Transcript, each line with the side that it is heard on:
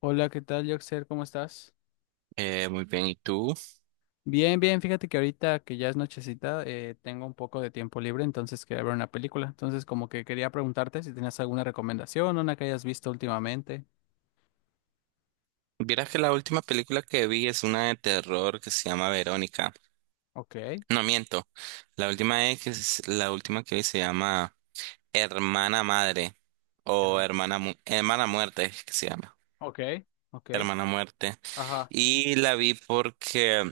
left: Hola, ¿qué tal, Yoxer? ¿Cómo estás?
right: Muy bien, ¿y tú?
left: Bien, bien, fíjate que ahorita que ya es nochecita, tengo un poco de tiempo libre, entonces quería ver una película. Entonces, como que quería preguntarte si tenías alguna recomendación, una que hayas visto últimamente.
right: Vieras que la última película que vi es una de terror que se llama Verónica.
left: Ok,
right: No miento. La última la última que vi se llama Hermana Madre o
left: pero-
right: Hermana Muerte es que se llama.
left: ok, ok,
right: Hermana Muerte.
left: ajá,
right: Y la vi porque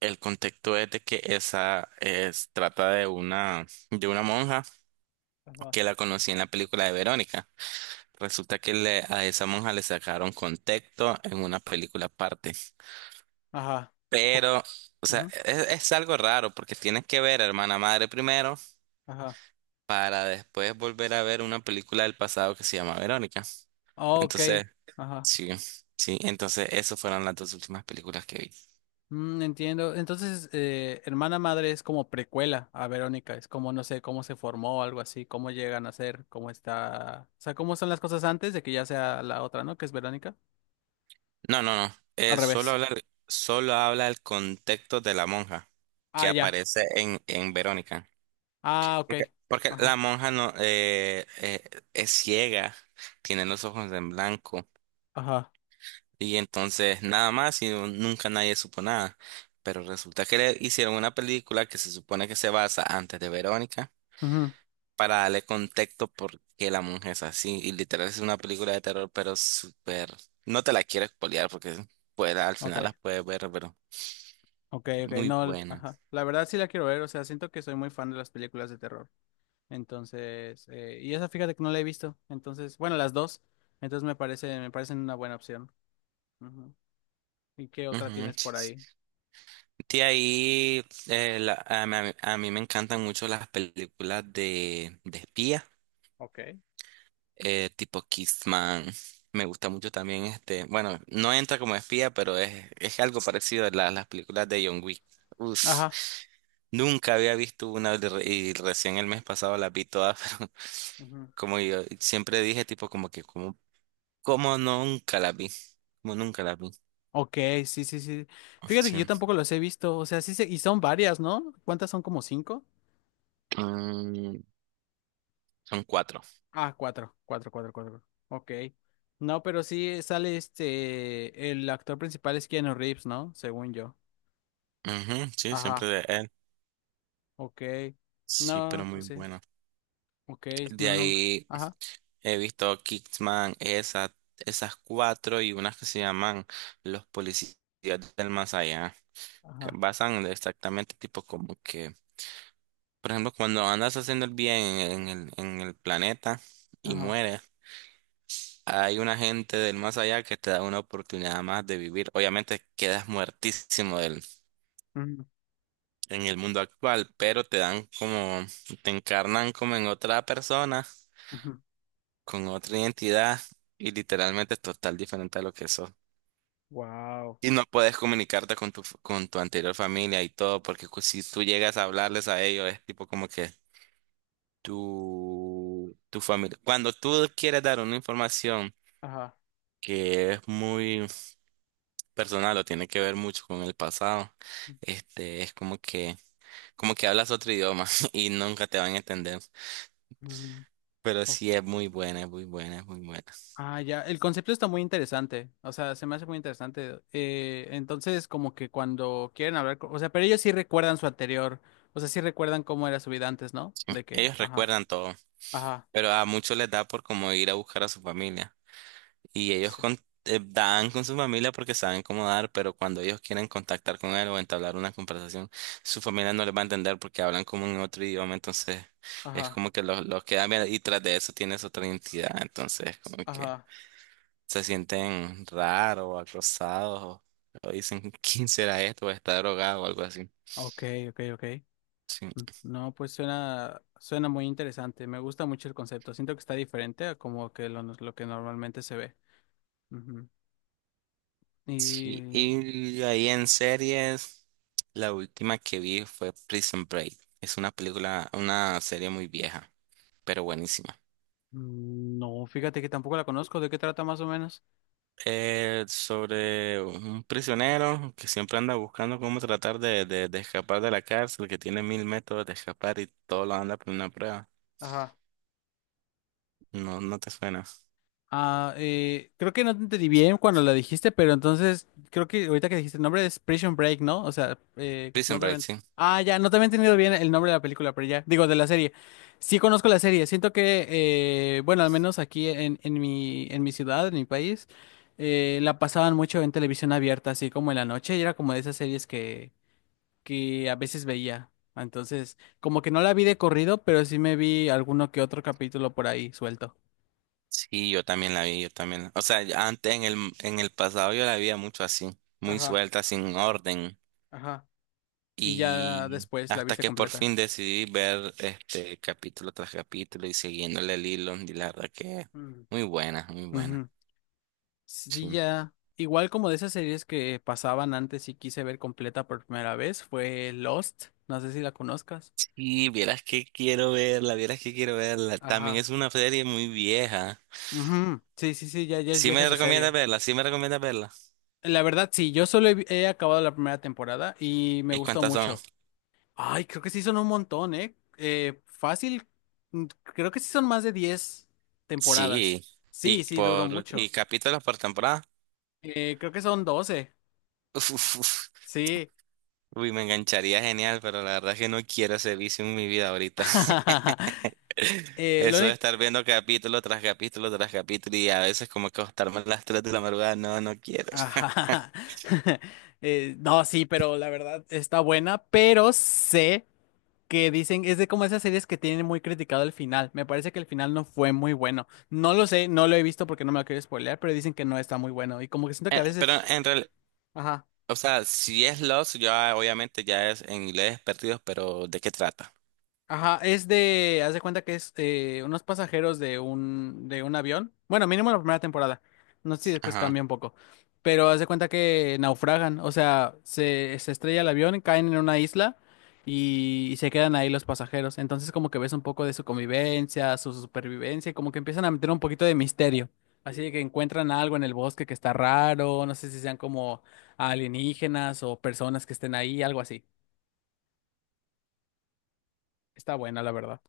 right: el contexto es de que esa es trata de una monja
left: ajá,
right: que la conocí en la película de Verónica. Resulta que a esa monja le sacaron contexto en una película aparte.
left: ajá, o-
right: Pero, o sea,
left: ujú,
right: es algo raro porque tienes que ver a Hermana Madre primero
left: ajá,
right: para después volver a ver una película del pasado que se llama Verónica.
left: ok,
right: Entonces,
left: ajá.
right: sí, sí, entonces esas fueron las dos últimas películas que vi.
left: Mm, entiendo. Entonces, Hermana Madre es como precuela a Verónica, es como, no sé, cómo se formó, algo así, cómo llegan a ser, cómo está, o sea, cómo son las cosas antes de que ya sea la otra, ¿no? Que es Verónica.
right: No, no, no,
left: Al revés.
right: solo habla el contexto de la monja
left: Ah,
right: que
left: ya.
right: aparece en Verónica.
left: Ah, ok.
right: Porque la
left: Ajá.
right: monja no es ciega, tiene los ojos en blanco.
left: Ajá.
right: Y entonces nada más y nunca nadie supo nada. Pero resulta que le hicieron una película que se supone que se basa antes de Verónica
left: Ujú.
right: para darle contexto por qué la mujer es así. Y literal es una película de terror, pero súper. No te la quiero spoilear porque, pues, al final la
left: Ok.
right: puedes ver, pero
left: Ok, ok.
right: muy
left: No,
right: buena.
left: ajá. La verdad sí la quiero ver, o sea, siento que soy muy fan de las películas de terror. Entonces, y esa fíjate que no la he visto. Entonces, bueno, las dos. Entonces me parece, me parecen una buena opción. Ujú. ¿Y qué otra
right: Ujú,
left: tienes
right: sí,
left: por
right: sí.
left: ahí?
right: De ahí a mí me encantan mucho las películas de espía.
left: Ok.
right: Tipo Kissman. Me gusta mucho también este. Bueno, no entra como espía, pero es algo parecido a las películas de John Wick. Uf,
left: Ajá.
right: nunca había visto una y recién el mes pasado las vi todas, pero
left: Ujú.
right: como yo siempre dije, tipo, como nunca las vi. Como nunca las vi.
left: Ok, sí, sí, sí. Fíjate que yo
right: Sí.
left: tampoco los he visto. O sea, sí se... Y son varias, ¿no? ¿Cuántas son? ¿Como cinco?
right: Mm, Son cuatro.
left: Ah, cuatro. Cuatro, cuatro, cuatro. Ok. No, pero sí sale este... El actor principal es Keanu Reeves, ¿no? Según yo.
right: Ujú, sí, siempre
left: Ajá.
right: de él.
left: Ok.
right: Sí, pero
left: No,
right: muy
left: pues sí.
right: bueno.
left: Ok,
right: De
left: no, nunca.
right: ahí.
left: Ajá.
right: He visto Kickman, esas cuatro y unas que se llaman Los Policías del Más Allá, que
left: Ajá.
right: basan de exactamente tipo como que, por ejemplo, cuando andas haciendo el bien en el planeta y
left: Ajá.
right: mueres, hay una gente del más allá que te da una oportunidad más de vivir. Obviamente quedas muertísimo en el mundo actual, pero te encarnan como en otra persona, con otra identidad y literalmente total diferente a lo que sos.
left: Wow.
right: Y no puedes comunicarte con tu anterior familia y todo, porque si tú llegas a hablarles a ellos, es tipo como que tu familia. Cuando tú quieres dar una información
left: Ajá.
right: que es muy personal o tiene que ver mucho con el pasado, es como que hablas otro idioma y nunca te van a entender. Pero
left: Ujú.
right: sí es muy buena, es muy buena, es muy buena.
left: Ah, ya, el concepto está muy interesante, o sea, se me hace muy interesante. Entonces, como que cuando quieren hablar, o sea, pero ellos sí recuerdan su anterior, o sea, sí recuerdan cómo era su vida antes, ¿no? De que,
right: Ellos
left: ajá,
right: recuerdan todo,
left: ajá,
right: pero a muchos les da por como ir a buscar a su familia. Y ellos
left: sí,
right: dan con su familia porque saben cómo dar, pero cuando ellos quieren contactar con él o entablar una conversación, su familia no les va a entender porque hablan como en otro idioma, entonces es
left: ajá,
right: como que los quedan bien y tras de eso tienes otra identidad, entonces como que
left: ajá,
right: se sienten raros o acosados o dicen, ¿quién será esto? O está drogado o algo así.
left: ok, ok, ok.
right: Sí.
left: Mm, no, pues suena, suena muy interesante, me gusta mucho el concepto, siento que está diferente a como que lo que normalmente se ve. Ujú.
right: Sí,
left: Y
right: y ahí en series, la última que vi fue Prison Break. Es una película, una serie muy vieja, pero buenísima.
left: no, fíjate que tampoco la conozco, ¿de qué trata más o menos?
right: Sobre un prisionero que siempre anda buscando cómo tratar de escapar de la cárcel, que tiene mil métodos de escapar y todo lo anda por una prueba.
left: Ajá.
right: No, no te suena.
left: Ah, creo que no te entendí bien cuando la dijiste, pero entonces creo que ahorita que dijiste el nombre es Prison Break, ¿no? O sea, creo que no
right: Prison
left: te
right: Break, sí.
left: ah, ya, no te había entendido bien el nombre de la película, pero ya, digo, de la serie. Sí conozco la serie, siento que, bueno, al menos aquí en mi ciudad, en mi país, la pasaban mucho en televisión abierta, así como en la noche, y era como de esas series que a veces veía. Entonces, como que no la vi de corrido, pero sí me vi alguno que otro capítulo por ahí suelto.
right: Sí, yo también la vi, yo también. O sea, ya antes en el pasado yo la veía mucho así, muy
left: Ajá,
right: suelta, sin orden.
left: ajá. Y ya
right: Y
left: después la
right: hasta
left: viste
right: que por
left: completa.
right: fin decidí ver este capítulo tras capítulo y siguiéndole el hilo, y la verdad que
left: Mm.
right: muy buena, muy buena.
left: Ujú. Sí,
right: Sí.
left: ya. Igual como de esas series que pasaban antes y quise ver completa por primera vez, fue Lost. No sé si la conozcas.
right: Y vieras que quiero verla, vieras que quiero verla. También
left: Ajá.
right: es una serie muy vieja.
left: Ujú. Sí, sí, sí, ya, ya es
right: Sí
left: vieja
right: me
left: esa
right: recomiendas
left: serie.
right: verla, sí me recomiendas verla.
left: La verdad, sí, yo solo he, he acabado la primera temporada y me
right: ¿Y
left: gustó
right: cuántas son?
left: mucho. Ay, creo que sí son un montón, ¿eh? Fácil. Creo que sí son más de 10 temporadas.
right: Sí.
left: Sí,
right: Y
left: sí, duró
right: por, y
left: mucho.
right: capítulos por temporada.
left: Creo que son 12.
right: Uf, uf, uf.
left: Sí.
right: Uy, me engancharía genial, pero la verdad es que no quiero ese vicio en mi vida ahorita.
left: Lo
right: Eso de
left: único...
right: estar viendo capítulo tras capítulo tras capítulo y a veces como que acostarme a las 3 de la madrugada, no, no quiero.
left: Ajá. No, sí, pero la verdad está buena, pero sé que dicen, es de como esas series que tienen muy criticado el final. Me parece que el final no fue muy bueno. No lo sé, no lo he visto porque no me lo quiero spoilear, pero dicen que no está muy bueno. Y como que siento que a
right: Pero
left: veces...
right: en realidad,
left: Ajá.
right: o sea, si es Lost, ya obviamente ya es en inglés perdidos, pero ¿de qué trata?
left: Ajá, es de, haz de cuenta que es unos pasajeros de un avión. Bueno, mínimo la primera temporada. No sé si después
right: Ajá,
left: cambia un poco. Pero haz de cuenta que naufragan. O sea, se estrella el avión, caen en una isla y se quedan ahí los pasajeros. Entonces como que ves un poco de su convivencia, su supervivencia, y como que empiezan a meter un poquito de misterio. Así de que encuentran algo en el bosque que está raro, no sé si sean como alienígenas o personas que estén ahí, algo así. Está buena, la verdad.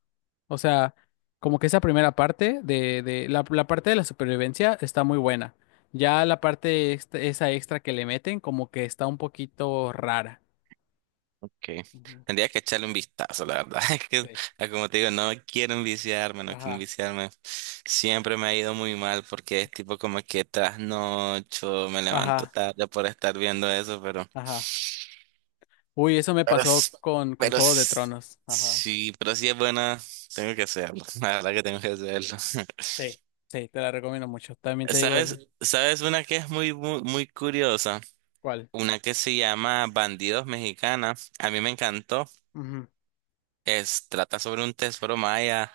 left: O sea, como que esa primera parte de la, la parte de la supervivencia está muy buena. Ya la parte esa extra que le meten, como que está un poquito rara.
right: ok.
left: Ujú,
right: Tendría que echarle un vistazo, la verdad. Es que,
left: sí.
right: como te digo, no quiero enviciarme, no quiero
left: Ajá.
right: enviciarme. Siempre me ha ido muy mal porque es tipo como que trasnocho, me levanto
left: Ajá.
right: tarde por estar viendo eso,
left: Ajá. Uy, eso me
right: pero,
left: pasó
right: s-
left: con
right: pero
left: Juego de
right: s-
left: Tronos. Ajá.
right: sí, pero sí es buena, tengo que hacerlo. La verdad que tengo que hacerlo.
left: Sí. Sí, te la recomiendo mucho. También te digo
right: ¿Sabes? ¿Sabes una que es muy, muy, muy curiosa?
left: cuál.
right: Una que se llama Bandidos Mexicanas. A mí me encantó.
left: Ujú.
right: Trata sobre un tesoro maya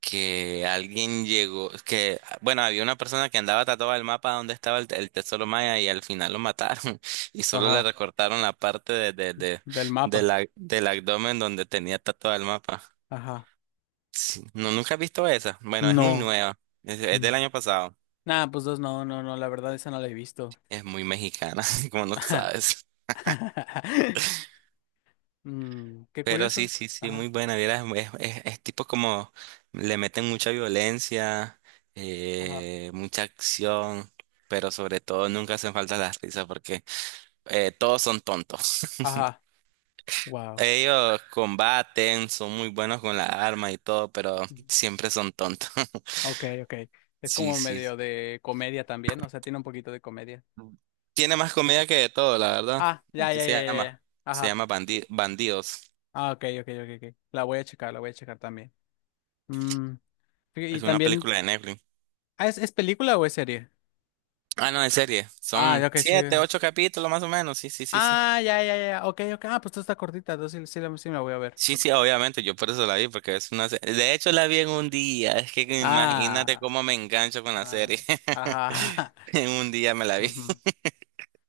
right: que alguien llegó, que, bueno, había una persona que andaba tatuada el mapa donde estaba el tesoro maya y al final lo mataron y solo le
left: Ajá.
right: recortaron la parte de, de, de,
left: Del
right: de
left: mapa.
right: la, del abdomen donde tenía tatuado el mapa.
left: Ajá.
right: Sí. No, nunca he visto esa. Bueno, es muy
left: No.
right: nueva. Es
left: Mm.
right: del año pasado.
left: Nah, pues dos, no, no, no. La verdad, esa no la he visto.
right: Es muy mexicana, como no
left: Ajá.
right: sabes.
left: Mm, qué
right: Pero sí,
left: curioso.
right: sí, sí,
left: Ajá.
right: muy buena. Vieras, es tipo como le meten mucha violencia,
left: Ajá.
right: mucha acción, pero sobre todo nunca hacen falta las risas porque todos son tontos.
left: Ajá, wow.
right: Ellos combaten, son muy buenos con la arma y todo, pero siempre son tontos.
left: Ok, ok. Es
right: Sí,
left: como
right: sí.
left: medio de comedia también, o sea, tiene un poquito de comedia.
right: Tiene más comida que de todo, la verdad.
left: Ah, ya,
right: Así
left: ya,
right: se
left: ya, ya,
right: llama.
left: ya.
right: Se
left: Ajá.
right: llama Bandidos.
left: Ah, ok, ok, ok, ok. La voy a checar, la voy a checar también. Mm, y
right: Es una
left: también,
right: película de Netflix.
left: ah, es película o es serie?
right: Ah, no, de serie.
left: Ah,
right: Son
left: ya, ok, sí.
right: siete, ocho capítulos más o menos. Sí, sí, sí, sí.
left: Ah, ya, ya, ya. Ok, ok. Ah, pues esto está cortita, entonces sí, sí, la sí me la voy a ver.
right: Sí, sí, obviamente, yo por eso la vi, porque es una serie. De hecho, la vi en un día. Es que imagínate
left: Ah,
right: cómo me engancho con la
left: ah,
right: serie.
left: ajá.
right: En un día me la vi.
left: ujú.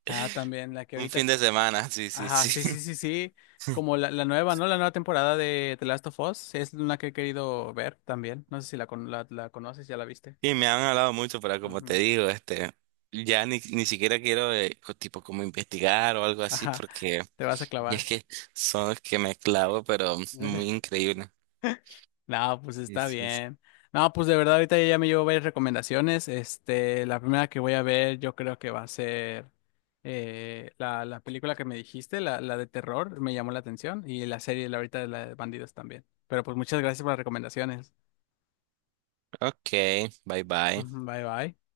left: Ah, también, la que
right: Un fin
left: ahorita
right: de semana, sí, sí,
left: ajá, sí,
right: sí.
left: sí, sí, sí. Como la nueva, ¿no? La nueva temporada de The Last of Us. Es una que he querido ver también. No sé si la, la, la conoces, ya la viste.
right: Y me han hablado mucho, pero como te
left: Ujú.
right: digo, ya ni siquiera quiero, tipo, como investigar o algo así,
left: Ajá,
right: porque
left: te vas a
right: y es
left: clavar.
right: que son los que me clavo, pero muy increíble.
left: No, pues
right: Sí,
left: está
right: sí, sí.
left: bien. No, pues de verdad, ahorita ya me llevo varias recomendaciones. Este, la primera que voy a ver, yo creo que va a ser la, la película que me dijiste, la de terror, me llamó la atención. Y la serie, la ahorita de la de bandidos también. Pero pues muchas gracias por las recomendaciones.
right: Ok, bye bye.
left: Ujú, bye, bye.